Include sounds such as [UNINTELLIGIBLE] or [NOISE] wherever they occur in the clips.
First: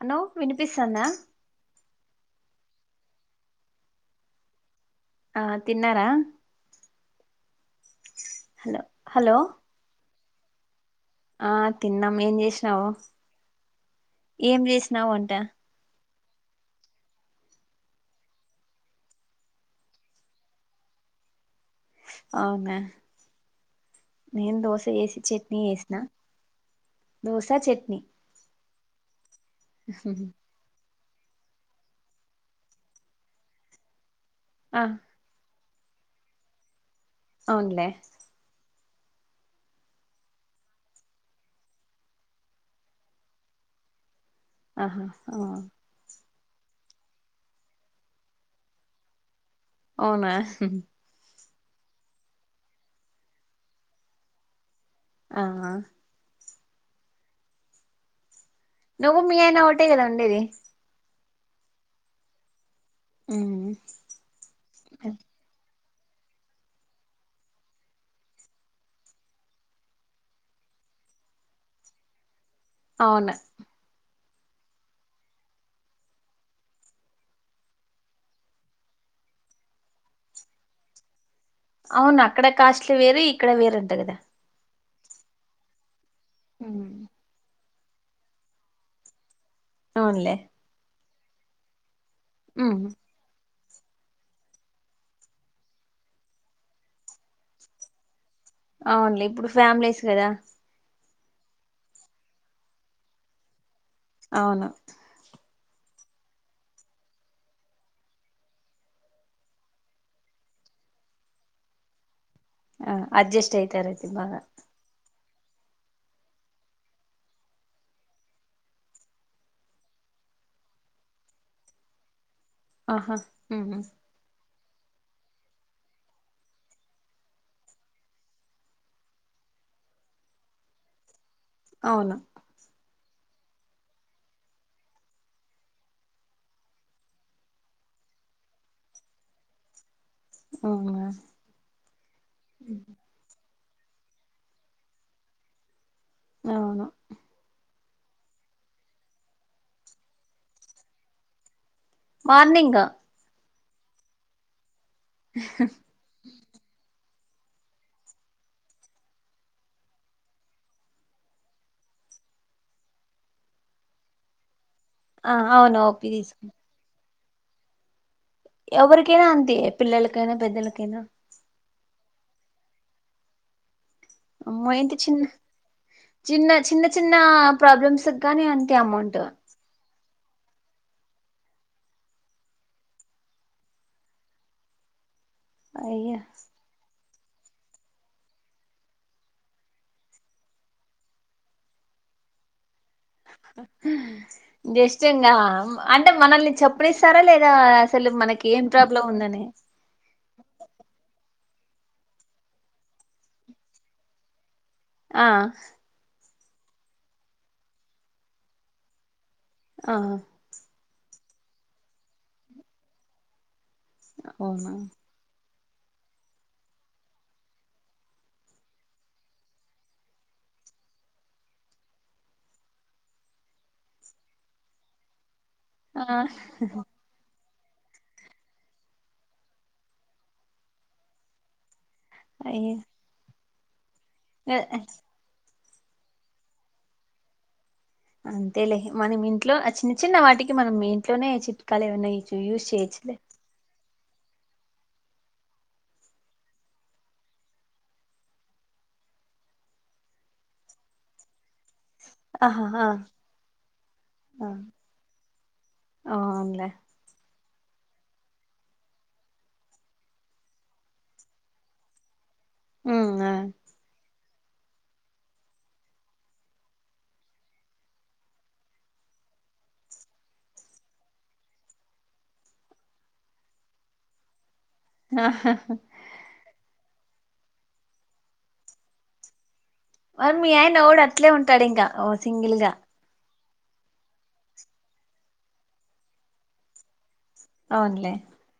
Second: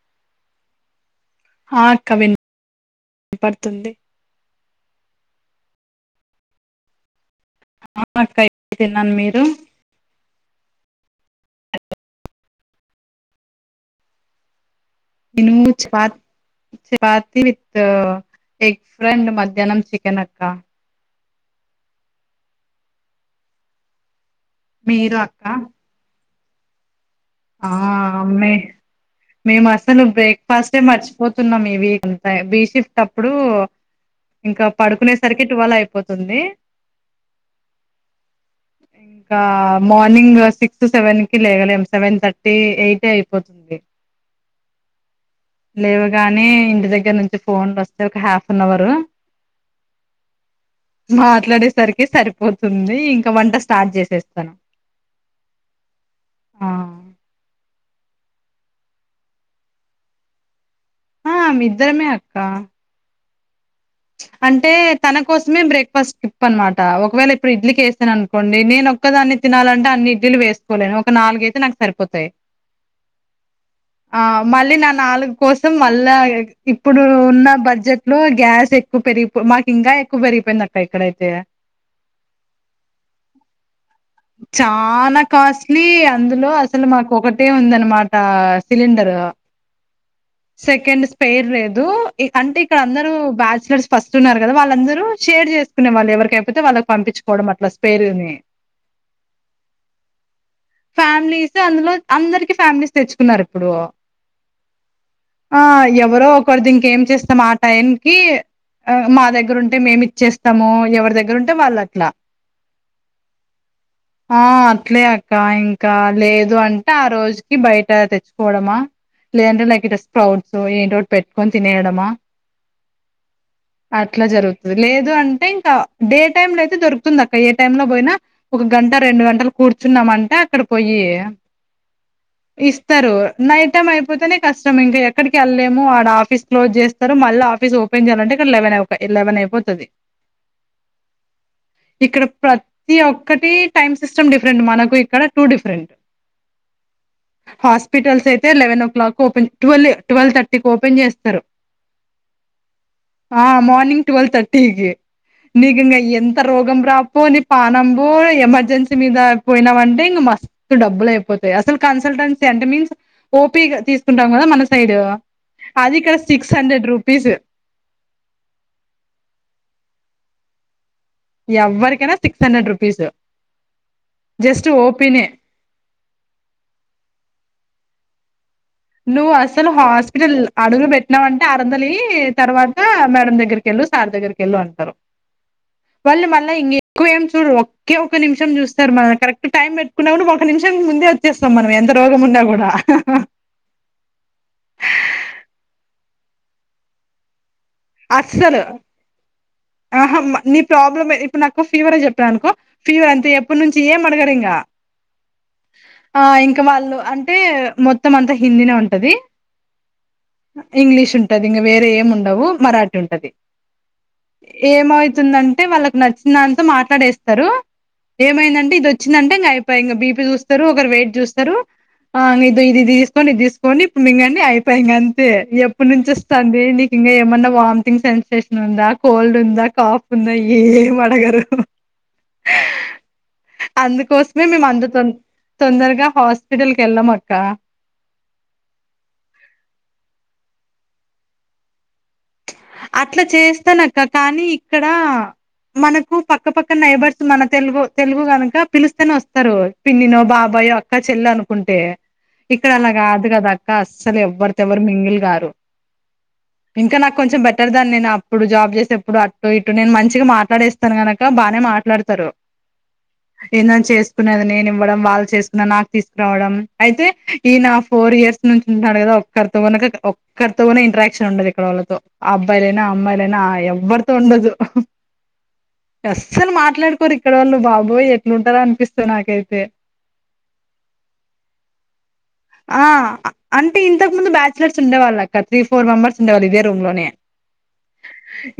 అన్నో వినిపిస్తాందా హా అక్క విన్ పడుతుంది ఆ తిన్నరా ఆ అక్క ఇప్పుడే హలొ తిన్నాను హలో మీరు ఆ తిన్నాం ఏం చేషినావు ఏం చేసినావు అన్ నినుమూ చపాత్ చపాతి విత్ ఎగ్ ఫ్రెండ్ మధ్యాహ్నం చికెన్ అక్క అవునా నేను దోసె మీరు ఏసి అక్క చట్నీ చేసినా ఆ అమ్మే మేము అసలు బ్రే ఫస్ట్ టైం మర్చిపోతున్నాను ఈ వీక్ అంతా బీ షిఫ్ట్ అప్పుడు ఇంక ఆ పడుకునే స్ సరికి టువెల్ అయిపోతుంది అవునులే ఇంకా మార్నింగ్ సిక్స్ సెవెన్ కి లేగలేం సెవెన్ థర్టీ ఎయిటే అయిపోతుంది ఆహా ఆ లేవగానే ఇంటి దగ్గర నుంచి ఫోన్లు వస్తే ఒక హాఫ్ అన్ అవర్ అవునా మాట్లాడేసరికి సరిపోతుంది ఇంక వంట స్టార్ట్ చేసేస్తాను ఆహా ఆ నువ్వు మీ ఆయనా ఒకటే కదండి ఆమ్ ఇద్దరమే అక్క ఊ అంటే తన కోస్ స్మే బ్రేక్ఫాస్ట్ స్కిప్ అనమాట ఒకవేళ ఇప్పుడు ఇడ్లీకి ఏసాను అనుకోండి నేను ఒక్కదాన్నే తినాలంటే అన్ని ఇడ్లీలు వేస్ కోలేను ఒక నాలుగైతే నాకు సరిపోతాయి అవునే ఆ మళ్ళీ నా నాలుగు కోసం మళ్ళా ఇప్పుడు ఉన్న బడ్జెట్ లో గ్యాస్ ఎ క్కువ పెరిగిపో మాకు ఇంకా ఎక్కువ పెరిగిపోయింది అక్క ఇక్కడైతే అవును అక్కడ కాస్ట్లీ వేరు ఇక్కడ వేరంట కదా చానా కాస్ట్లీ అందులో అసలు ఉమ్. మాకు ఒక టే ఉందనమాట సిలిండరు అవునులే సెకండ్ స్పెయిర్ లేదు అంటే ఇక్కడ ఉమ్. అందరూ బ్యాచిలర్స్ ఫస్ట్ ఉన్నారు కదా వాళ్ళందరూ షేర్ చేసుకునే వాళ్ళు ఎవరికి ఐపోతే వాళ్ళకి పంపిచ్చుకోవడం అట్లా స్పేరుని అవునులే ఇప్పుడు ఫ్యామిలీస్ కదా ఫ్యామిలీస్ అందులో అందరికీ ఫ్యామిలీస్ తెచ్చుకున్నారు ఇప్పుడు అవును ఆ ఎవరో ఒకరుది ఇంకేం చేస్తాం ఆ టైంకి మా దగ్గర ఉంటే మేం ఇచ్చేస్తాము ఎవరి దగ్గర ఉంటే వాళ్ళు అట్ల ఆ అడ్జస్ట్ అయితారు బాగా ఆ అట్లే అక్క ఇంకా లేదు అంటే ఆ రోజుకి బయట తెచ్చుకోవడమా లేదంటే లైక్ ఇటు వస్తు ఉంటావు ఏంటో ఒకటి పెట్టుకొని తినయడము ఆహా ఊ అట్ల జరుగుతుది లేదు అంటే ఇంకా డే టైమ్ లో అయితే దొరుకుతుంది అక్క ఏ టైమ్ లో పోయినా ఒక గంట రెండు గంటలు కూర్చున్నామంటే అక్కడ పోయి అవును ఇస్తరు నైట్ టైం అయిపోతేనే కష్టం ఇంకా ఎక్కడికి ఎళ్ళలేము ఆడ ఆఫీస్ క్లోజ్ చేస్త స్తరు మళ్ళ ఆఫీస్ ఓపెన్ చేయలంటే ఇక్కడ లెవేన్ అయిపోతది ఒక లెవెన్ అయిపోతా దండి అవునా ఇక్కడ ప్రతి ఓక్కటి టైమ్ సిస్టమ్ డిఫరెంట్ మనకు ఇక్కడ టూ డిఫరెంట్ అవును హాస్పిటల్స్ అయితే eleven o'clock open twelve twelve thirty కి ఓపెన్ చేస్తారు మార్నింగ్ ఆ ఆ మార్నింగ్ ట్వెల్వ్ థర్టీ కే నీకు ఇంగా ఎంత రోగం రాపో నీ పానం కు ఎమర్జెన్సీ మీద అయిపోయినవంటే ఇంగ మస్ స్తు డబ్బులు అయిపోతాయి అసలు కన్సల్టెన్సీ అంటే మీన్స్ ఓపీగా తీసుకుంటాం కదా మన సైడు ఆ అవును అది ఓపి కాస్త తీసుకు సిక్స్ హండ్రెడ్ రూపీసు ఎవరికైనా అంతే పిల్లలకైనా పెద్దలకైనా ఎవరికైనా సిక్స్ హండ్రెడ్ రూపీస్ జస్ట్ అమ్మో ఏంటి చిన్న ఓపీనే చిన్న చిన్న చిన్న ప్రాబ్లమ్స్ గాని అంతే అమౌంట్ ఆ నువ్వు అసలు హాస్పిటల్ అడుగు పెట్టినామంటే ఆరందలు ఇయ్యి తర్వాత మేడం దగ్గరికి వెళ్ళు సార్ దగ్గరికి వెళ్ళు అంటారు [INAUDIBLE] వాళ్ళు మల్ల ఇం ఎక్కువ ఏం చూడరూ ఒకే ఒక నిమిషం చూస్తారు మన కరెక్ట్ టైం పెట్టుకున్నా కూడా ఒక నిమిషం ముందే వచ్చేస్తాం మనం ఎంత రోగం ఉన్నా గూడ హ్ జస్ట్ ఇంకా అంటే మనల్ని చెప్పనిస్తారా లేదా అసలు మనకి ఏం ప్రాబ్లం ఉందని ఆహ నీ ప్రాబ్లమ్ ఇప్పుడు నాకు ఫీవర్ చెప్పాను అనుకో ఫీవర్ అంతే ఎప్పటి నుంచి ఏం అడగరు ఇంగ ఆ ఆ ఇంకా వాళ్ళు అంటే మొత్తం అంతా హిందీనే ఉంటాది ఆ ఇంగ్లీష్ ఉంటది ఇంగ వేరే ఏం ఉండవు మరాఠీ ఉంటాది అవునా ఏమై తుందంటే వాళ్ళకి నచ్చినంత మాట్లాడేస్తారు ఏమైందంటే ఇటు వచ్చిందంటే ఇంగ అయిపోయ ఇంకా బీపీ చూస్తరు ఒకరు వెయిట్ చూస్తరు ఆ ఇది ఇది తీసుకోంని ఇప్పుడు మిగండి అయిపాయ ఇంక అంతే ఇప్పుడు ఆ నుంచి వస్తాంది నీకు ఇంగ ఏమన్నా వామిటింగ్ సెన్సేషన్ ఉందా కోల్డ్ ఉందా కాఫ్ ఉందా ఏం అడగరు అయి అందుకోసమే మేము అంత త తొందరగా హాస్పిటల్కి వెళ్లం అక్క అంతేలే మనం ఇంట్లో చిన్న చిన్న వాటికి మనం మీ ఇంట్లోనే చి కాలి ఉన్నాయి ఇల్లు అట్లా చేస్తానక్క కానీ ఇక్కడ మనకు పక్కపక్క నైబర్స్ మన తెలుగు తెలుగు కనుక పిలుస్తేనే వస్తారు పిన్నినో బాబాయో అక్క చెల్లి అనుకుంటే ఆహా ఇక్కడ ఆ అలా కాదు కద అక్క అస్సలు ఎవ్వరి తో ఎవరు మింగిల్ గారు అవున్లే ఇంకా నాకు కొంచెం బెటర్ దాన్ని నేను అప్పుడు జాబ్ చేసేప్పుడు అటు ఇటు నేను మంచిగా మాట్లాడేస్తాను గనక బానే మాట్లాడతారు ఉమ్ ఆ ఎందన్ చేస్ కునేది నేను ఇవ్వడం వాళ్ళు చేసుకున్న నాకు తీసుకురావడం అయితే ఈనా ఫోర్ ఇయర్స్ నుంచి ఉంట్నాడు కదా క్కరితో గనక ఒక్కరితోనే ఇంట్రాక్షన్ ఉండదు ఇక్కడ వలతో అబ్బాయిలైనా అమ్మాయిలనా ఎవ్వరు తో ఉండదు హ్ హ హ హ అస్సలు మాట్లాడుకోరు ఇక్కడ ఓలు బాబోయ్ ఎట్లుంటారో అనిపిస్తాద్ నాకైతే మరి మీ ఆయన వాడు అట్లే ఉంటాడు ఇంకా ఓ సింగిల్ గా ఆ అంటే ఇంతకు ముందు బ్యాచులర్స్ ఉండేవాళ్ళు అక్క త్రీ ఫోర్ మెంబర్స్ ఉండేవాళ్ళు ఇదే రూమ్ లోనే అవునులే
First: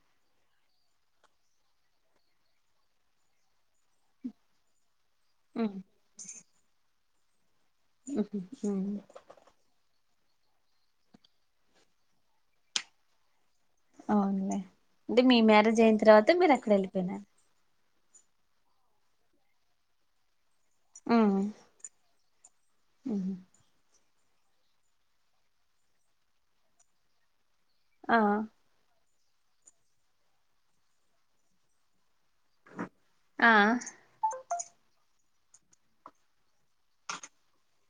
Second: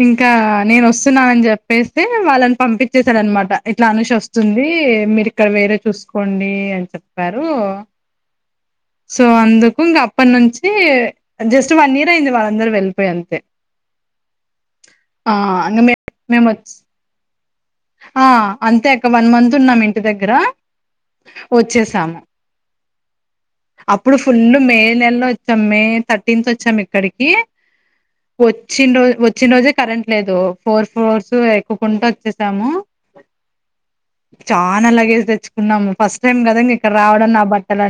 ఇంకా నేన్ వొస్తున్నానని చెప్పేస్త వాళ్ళని పంపించేసారు అనమాట ఇట్లా అనుష వస్ తుంది మీరు ఇక్కడ ఉమ్ వేరే చూసుకోండి అని చెప్పారు ఉహు మ్మ్ సో అందుకు ఇంగ ఆపట్నుంచి జస్ట్ వన్ ఇయర్ అయింది వాళ్ళందరు వెళ్ళిపోయి అంతే అవునులే అంటే ఆ మీ ఇంగ మ్యారేజ్ మే అయిన తర్వాత మీరు అక్కడ వెళ్ళిపోయినర్ హ అంతే అక్క వన్ మంత్ ఉన్నాం ఇంటి దగ్గర ఆ వచ్చేసాము [INAUDIBLE] ఉహ్ అప్పుడు ఫుల్ మే నెలలో వచ్చాం మే థర్టీన్త్ వచ్చాం ఇక్కడికి ఆ చ్చిన రోజ వచ్చిన రోజే కరెంట్ లేదు ఫోర్ ఫ్లోర్స్ ఎక్కుకుంటా ఒచ్చేసాము ఆ చానా లగేజ్ తెచ్చుకున్నాము ఫస్ట్ టైమ్ కద ఇక్కడ రావడం నా బట్టలు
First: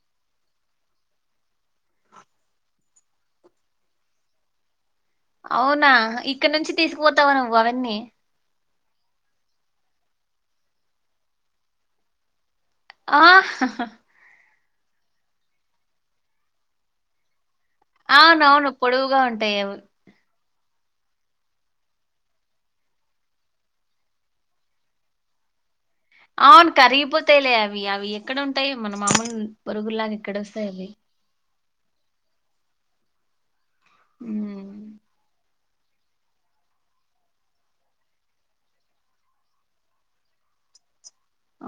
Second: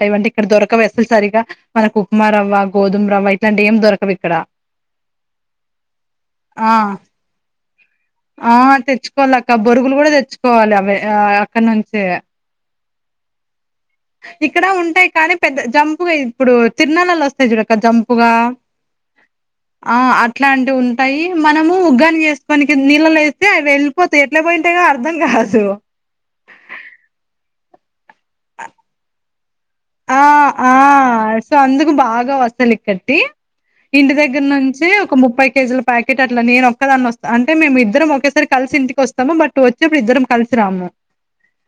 ట ఇవంట ఇక్కడ దొరకవ్ అసల్ సరిగా మనక్ ఉప్మా రవ్వ గోధుమ రవ్వ ఇట్లాంటి ఏం దొరకవు ఇక్కడ అవునా ఇక్కడ నుంచి ఆ తీసుకుపోతావు నువ్వు అవన్నీ ఆ తెచ్చుకోవాలక్క బొరుగులు కూడా తెచ్చుకోవాలి అవి ఆ అక్కడ్నుంచి ఆ [UNINTELLIGIBLE] ఇక్కడ ఉంటాయి కానీ పెద్ద జంపుగా ఇప్పుడు తిర్నలలో వస్తాయి స్తాయి జుడక్క జంపుగా అవునవును పొడువుగా ఉంటాయి అవి ఆ ఇట్లాంటివి ఉంటాయి మనము ఉగ్గాని చేస్కోనికి నీళ్ళలేస్తే అవి వెళ్ళిపోతాయి ఎట్లా బోయింటయో అర్ధం కాదు అవ్ను కర్గిపోతాయిలే అవి అవి ఎక్కడ ఉంటాయి మన మామూల్ ఆ ఆ సో అందుకు బాగా వస్తులిక్కట్కీ ఇంటి ఉమ్ దగ్గర్నుంచి ఒక ముప్పై కేజీల ప్యాకెట్ అట్లా నేనోక్కదాన్ని వస్తా అంటే మేము ఇద్దరం ఒకేసారి కల్సి ఇంటికోస్తాము బట్ వచ్చేప్పుడు ఇద్దరం కల్సి రాము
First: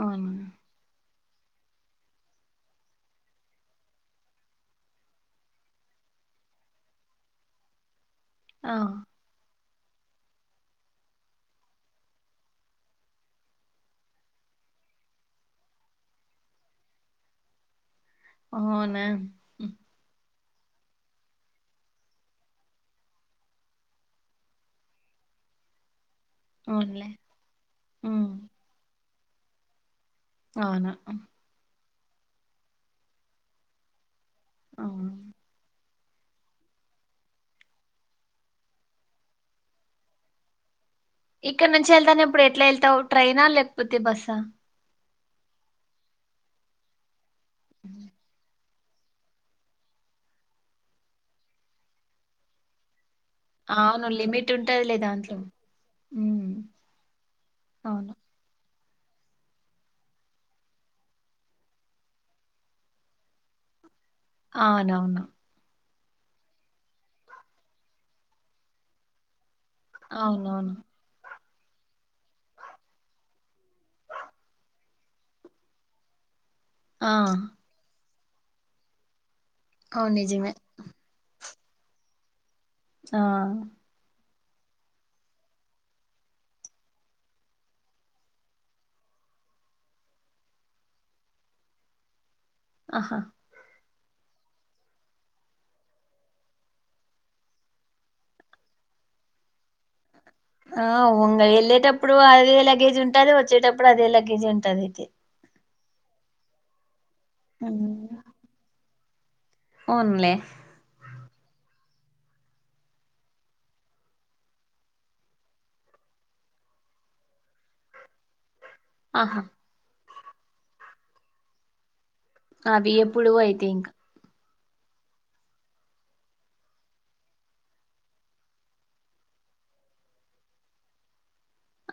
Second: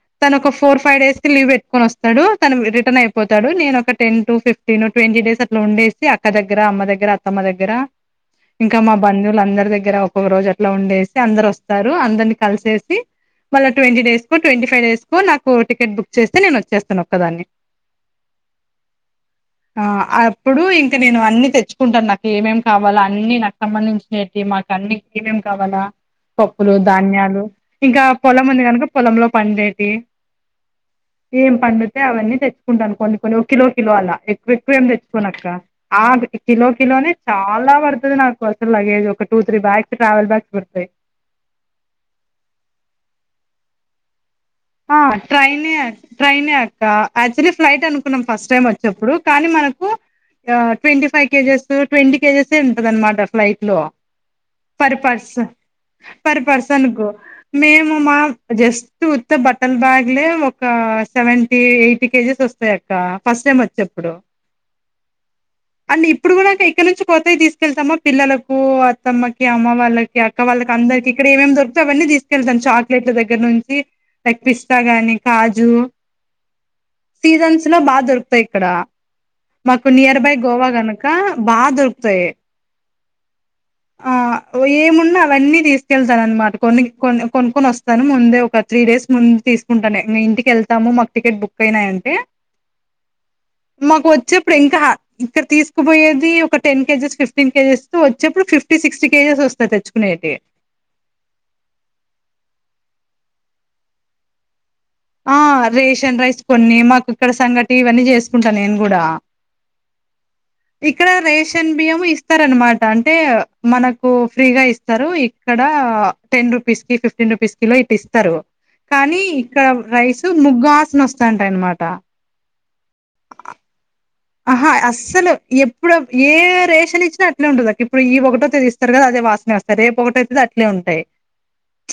అవును తను ఒక ఫోర్ ఫైవ్ డేస్కి లీవ్ పెట్టుకొని వొస్తాడు తను టనైపోతాడు నేను ఒక ten to fifteen twenty days అట్లా ఉండేసి అక్క దగ్గర అమ్మ దగ్గర అత్తమ్మ దగ్గర ఆ ఇంకా మా బంధువులందరి దగ్గర ఒక రోజట్లా ఉండేసి అందరు ఒస్తారు అందర్ని కల్సేసి మళ్ళ ట్వంటీ డేస్కో ట్వంటీ ఫైవ్ డేస్కో నాకు టికెట్ బుక్ చేస్తె నేను వొచ్చేస్తానొక్క దాన్ని అవ్నా ఆ అప్పుడు ఇంక నేను అన్నీ తెచ్చుకుంటాను నాకేమేమి కావాలో అన్నీ నాకు సంబంధించి ఏంటి మాకన్ని ఏమేం కావాలా పప్పులు అవునులే ధాన్యాలు ఇంకా హ్మ్ పొలం ఉంది కనుక పొలంలో పండేటి అవ్నా ఏం పండుతే అవన్నీ తెచ్చుకుంటాను కొన్ని కొన్ని ఒక కిలో కిలో అలా ఎక్కువెక్కువ ఏమి అవును. తెచ్చుకోనక్క ఆ కిలో కిలోనే చాలా పడ్తది నాకు అసలు లగేజ్ ఒక two three bags travel bags పడ్తాయి ఇక్కడ్నుంచి వెళ్తానేప్పుడు ఎట్లా వెళ్తావు ట్రైనా లేకపోతే బస్స ఆ ట్రైనే ట్రైనే అక్క యాక్చువలీ ఫ్లైట్ అనుకున్నాం ఫస్ట్ టైం ఎప్పుడు కానీ మనకు ట్వంటీ ఫైవ్ కేజెస్ ట్వంటీ కేజెసే ఉంటాదనమాట ఫ్లైట్లో అవును. లిమిట్ ఫర్ ఉంటదిలే పర్స్ దాంట్లో. ఫర్ హ్మ్. పర్సన్ కు మేము అవును. మా జస్టు బట్టల బ్యాగ్లే ఒక సెవెంటీ ఎయిటీ కేజీస్ వస్తాయి అక్క ఫస్ట్ టైం వచ్చేప్పుడు అవునవును అండ్ ఇప్పుడు కూడా ఇక్కడ్నుంచి కొత్తవి తీస్కెళ్తామా పిల్లలకు అత్తమ్మకి అమ్మ వాళ్ళకి అక్క వాళ్ళకి అవునవును. అందర్కి ఇక్కడ ఏమేమి దొరుకుతే అవన్ని తీస్కెతాను చాక్లెట్ల దగ్గర్నుంచి లైక్ పిస్తా గాని కాజు ఆ! సీజన్స్ బాగా దొరుకుతాయి ఇక్కడ మాకు అవును నియర్ బై నిజమే. గోవా గనుక బాగా దొరుకుతాయి ఆ ఆ ఏమున్నా అవన్నీ తీస్కెళ్తానన్నమాట కొన్ని కొనుక్కొనోస్తాను ముందే ఒక త్రీ డేస్ ముందు తీస్కుంటాను మీము ఇంటికేళ్తాము మాకు టికెట్ బుక్ అయినాయంటే ఆహా మాకు వచ్చెప్పుడు ఇంకా ఇక్కడ తీస్కుపోయేది ఒక టెన్ కేజెస్ ఫిఫ్టీన్ కేజెస్ వొచ్చేప్పుడు ఫిఫ్టీ సిక్స్టీ కేజెస్ వస్తాయి తెచ్చుకునేటివి ఆ ఉంగా యేళ్ళేటప్పుడు అదే లగేజ్ ఉంటాది వచ్చేటప్పుడు అదే లగేజ్ ఉంటాది అయితే ఆ రేషన్ రైస్ కొన్ని మాకు ఇక్కడ సంగటి ఇవన్నీ చేస్కుంటా నేను కూడా ఉన్లె ఇక్కడ రేషన్ బియ్యం ఇస్తారనమాట అంటే మనకు ఫ్రీగా ఇస్తారు ఇక్కడ టెన్ రూపీస్కి ఫిఫ్టీన్ రూపీస్కి కిలో ఇటు ఇస్తారు కానీ ఆహా! ఇక్కడ రైస్ ముగ్గువాసన వస్తాంటాయి అనమాట అది ఎప్పుడో అయితే ఇంకా ఆహా అస్సలు ఎప్పుడు ఏ రేషన్ ఇచ్చినా అట్లేనే ఉంటదక్క ఇప్పుడు ఈ ఒకటో తేదిన ఇస్తారు కదా అదే వాసనే రేపు ఒకటి అయితాది అట్లే ఉంటాయి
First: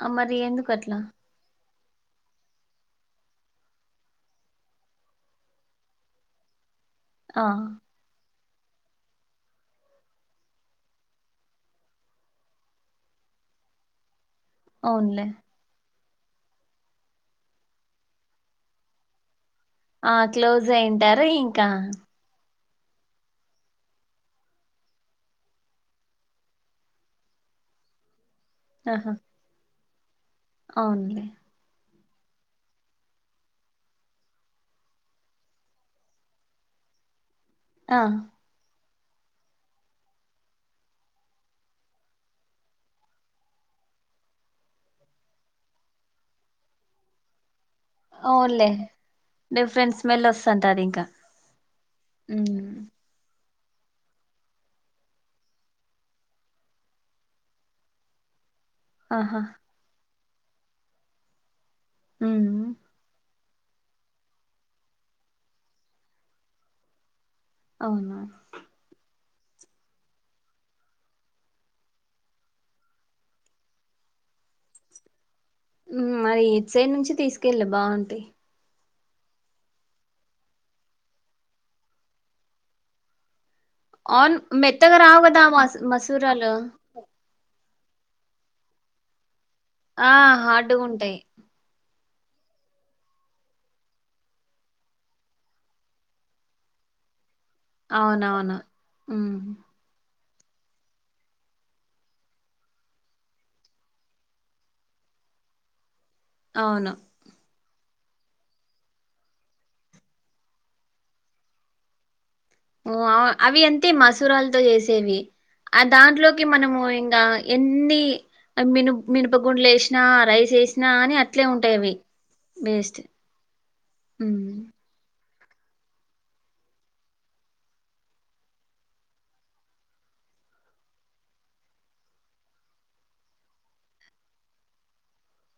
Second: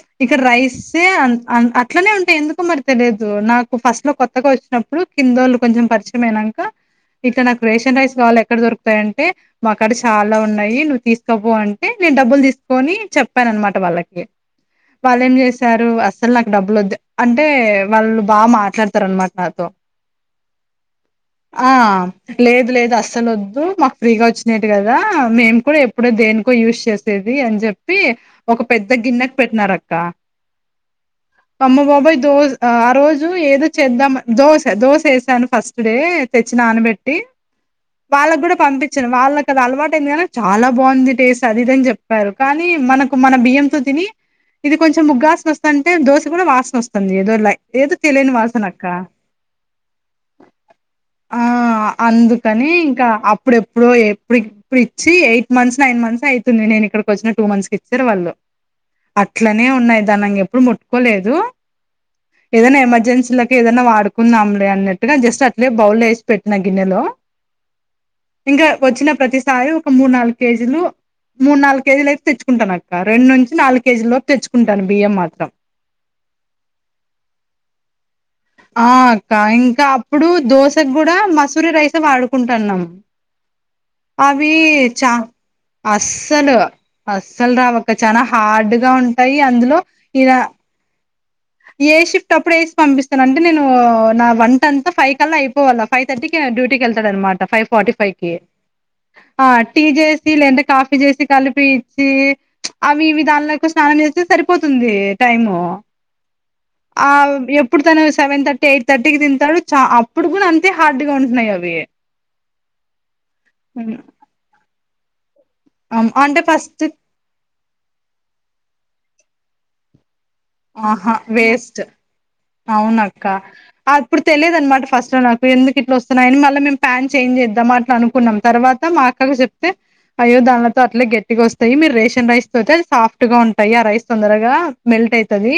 ఆ! మరి ఇక్కడ ఎందుకట్లా? రైసే అన్ ఆ అట్లానే ఉంటాయి ఎందుకో మరి తెలిదు నాకు ఫస్ట్ లో కొత్తగా వొచ్చినప్పుడు కిందోళ్ళు కొంచెం పరిచయం అయినాంక ఇట్లా ఆ! నాకు రేషన్ రైస్ కావాల్ల ఎక్కడ దొరుకుతాయంటే మాకాడ చాలా ఉన్నాయి నువ్వు తీసుకోపో అంటే నేను డబ్బులు తీసుకొని చెప్పాను అనమాట వాళ్ళకి వాళ్ళ్ అవునులే. ఏం చేసు సారు అస్సలు నాకు డబ్బులు వద్ద్ అంటే వాళ్ళు బాగా మాట్లాడతారు అనమాట నాతో ఆ క్లోజ్ అయింటారు ఇంకా ఆ లేదు లేదు అస్సలు వద్దు మాకు ఫ్రీగా వచ్చినేటివి కదా మేము కూడా ఎప్పుడే దేనికో యూజ్ చేస్ చేసేది అని చెప్పి ఒక పెద్ద ఆహా! గిన్నెకి పెట్టినారు అక్క అవునులే అమ్మో బాబాయ్ దోస్ ఆ రోజు ఏదో చేద్దాం దోశ దోశ వేసాను ఫస్ డే తెచ్చి నానబెట్టి ఆ! వాళ్ళకి కూడా పంపి చిన వాళ్ళకి అది అలవాటు అయిందిగాని చాలా బాగుంది టేస్ట్ అది ఇదిని చెప్పారు కానీ మనకు మన బియ్యంతో తిని ఇది కొంచెం ముగ్గా వాసన వస్తాంటే దోశ కూడా వాసన వస్తుంది ఎదొలై ఏదో తెలియని అవునులే వాసన అక్క డిఫరెంట్ స్మెల్ వస్తుంటది ఇంకా ఆ అందుకని ఇంకా అప్పుడెప్పుడు ఎప్పుడి ఇప్పుడు ఇచ్చి ఎయిట్ మంత్స్ నైన్ మంత్స్ అయితుంది నేను ఇక్కడికి వచ్చిన టూ మంత్స్ కి ఇచ్చారు వాళ్ళు ఆహా అట్లనే ఉన్నాయ్ దాన్ని ఇంగ ఎప్పుడు ముట్టుకోలేదు ఉమ్ ఏదైనా ఎమర్జెన్సీలకి ఏదైనా వాడుకుందాంలే అన్నట్టుగా జస్ట్ అట్లేనే బౌల్ వేసి పెట్టిన గిన్నె లో అవునా ఇంకా వచ్చిన ప్రతిసారి ఒక మూడు నాలుగు కేజీలు మూడు నాలుగు కేజీలు అయితే తెచ్చుకుంటాను అక్క రెండు నుంచి నాలుగు కేజీలలోపు తెచ్చుకుంటాను బియ్యం మాత్రం హుమ్ మరి ఇటు సైడ్ నుంచి తీసుకెళ్లు బాగుంటాయి ఆ అక్క ఇంకా అప్పుడు దోశకు కూడా మసూరి రైసే వాడుకుంటున్నం అవును మెత్తగా రావు కదా మ మసూరాలు అస్సలు అస్సలు రావ్ అక్క చాన హార్డ్ గా ఉంటాయి అందులో ఆ ఇలా హార్డుగుంటాయ్ ఏ షిఫ్ట్ అప్పుడు ఏసి పంపిస్తాను అంటే నేను నా వంట అంతా ఫైవ్ కల్ల అయిపోవాల ఫైవ్ థర్టీకె డ్యూటీకి వెళ్తడనమాట ఫైవ్ ఫార్టీ ఫైవ్కి అవునవును ఉమ్ ఆ టీ చేసి లేదా కాఫీ చేసి కలిపి ఇచ్చి అవిఇవి దాంన్లతో స్నానం చేస్తే సరిపోతుంది టైము అవును ఆ ఎప్పుడు తను సెవెన్ థర్టీ ఎయిట్ థర్టీ కి తింటాడు చ అప్పుడు కూడా అంతే హార్డ్ గా ఉంటన్నాయి అవి హుమ్ అవి అంతే హ్మ్. మసూరాలతో చేసేవి ఆ అం అంటే దాంట్లోకి మనము ఫస్ట్ ఇంగ ఎన్ని మిను మినపగుండ్లు ఏషిన రైస్ చేసినా గాని ఆహా అట్లే ఉంటాయి వేస్ట్ అవి వేస్ట్ అవునక్క అప్పుడు ఉమ్ తెలియదు అనమాట ఫస్ట్ లో నాకు ఎందుకు ఇట్లా వస్తున్నాయని మళ్ళా మేము ప్యాన్ చేంజ్ చేద్దాం అట్లా అనుకున్నాం తర్వాత మా అక్కకు చెప్తే అయ్యో దాన్లతో అట్లే గట్టిగా వస్తాయి మీరు రేషన్ రైస్ తోతే సాఫ్ట్ గా ఉంటాయి ఆ రైస్ తొందరగా మెల్ట్ అయితది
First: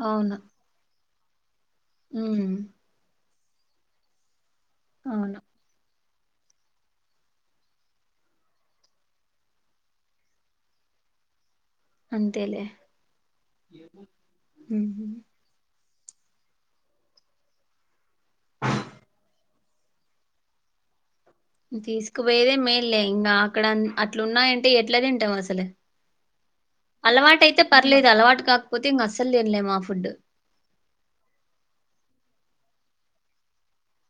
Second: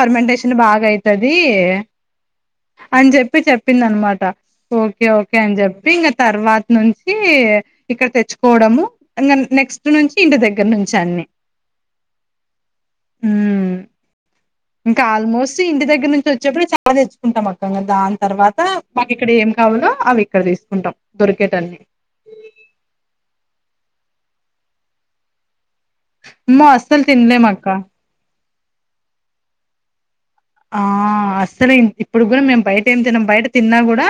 ఫర్మెంటేషన్ బాగా అయితది హుమ్ అన్ చెప్పి చెప్పిందనమాట ఓకే ఓకే అవును అని చెప్పి ఇంక తర్వాత నుంచి ఇక్కడ తెచ్చుకోవడము ఇంక నెక్స్ట్ నుంచి ఇంటి దగ్గర నుంచే అన్ని అంతేలే ఉమ్ హుమ్ ఇంకా ఆల్మోస్ట్ ఇంటి దగ్గర నుంచి వచ్చేప్పుడు చాలా తెచ్చుకుంటాం అక్క ఇంగ దాని తర్వాత మాకు ఇక్కడ ఏం కావాలో అవి ఇక్కడ తీసుకుంటాం దొరికేటట్టు తీసుకుపోయేదే మేల్లే ఇంకా అక్కడ అట్ల ఉన్నాయంటే ఎట్లా తింటావు అసలు అమ్మో అస్సలు తినలేం అలవాటైతే అక్క పర్లేదు అలవాటు కాకపోతే ఇంకా అస్సలు తినలేము ఆ ఫుడ్ ఆ అస్సలు ఇప్పుడు కూడా మేము బయట ఏం తినం బయట తిన్నా కూడా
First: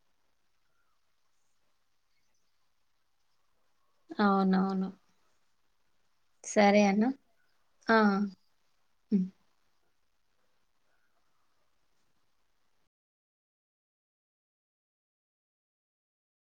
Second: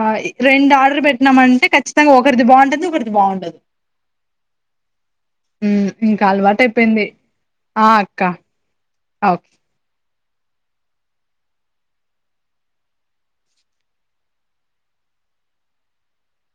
ఆ ఇ రెండు ఆర్డర్ పెట్టినామంటే ఖచ్చితంగా ఒకరిది బాగుంటది ఇంకొకరిది బాగుండదు అవునవును హుమ్ ఇంకా అలవాటు సరే అన్న అయిపోయింది ఆ అక్క ఉమ్. అవ్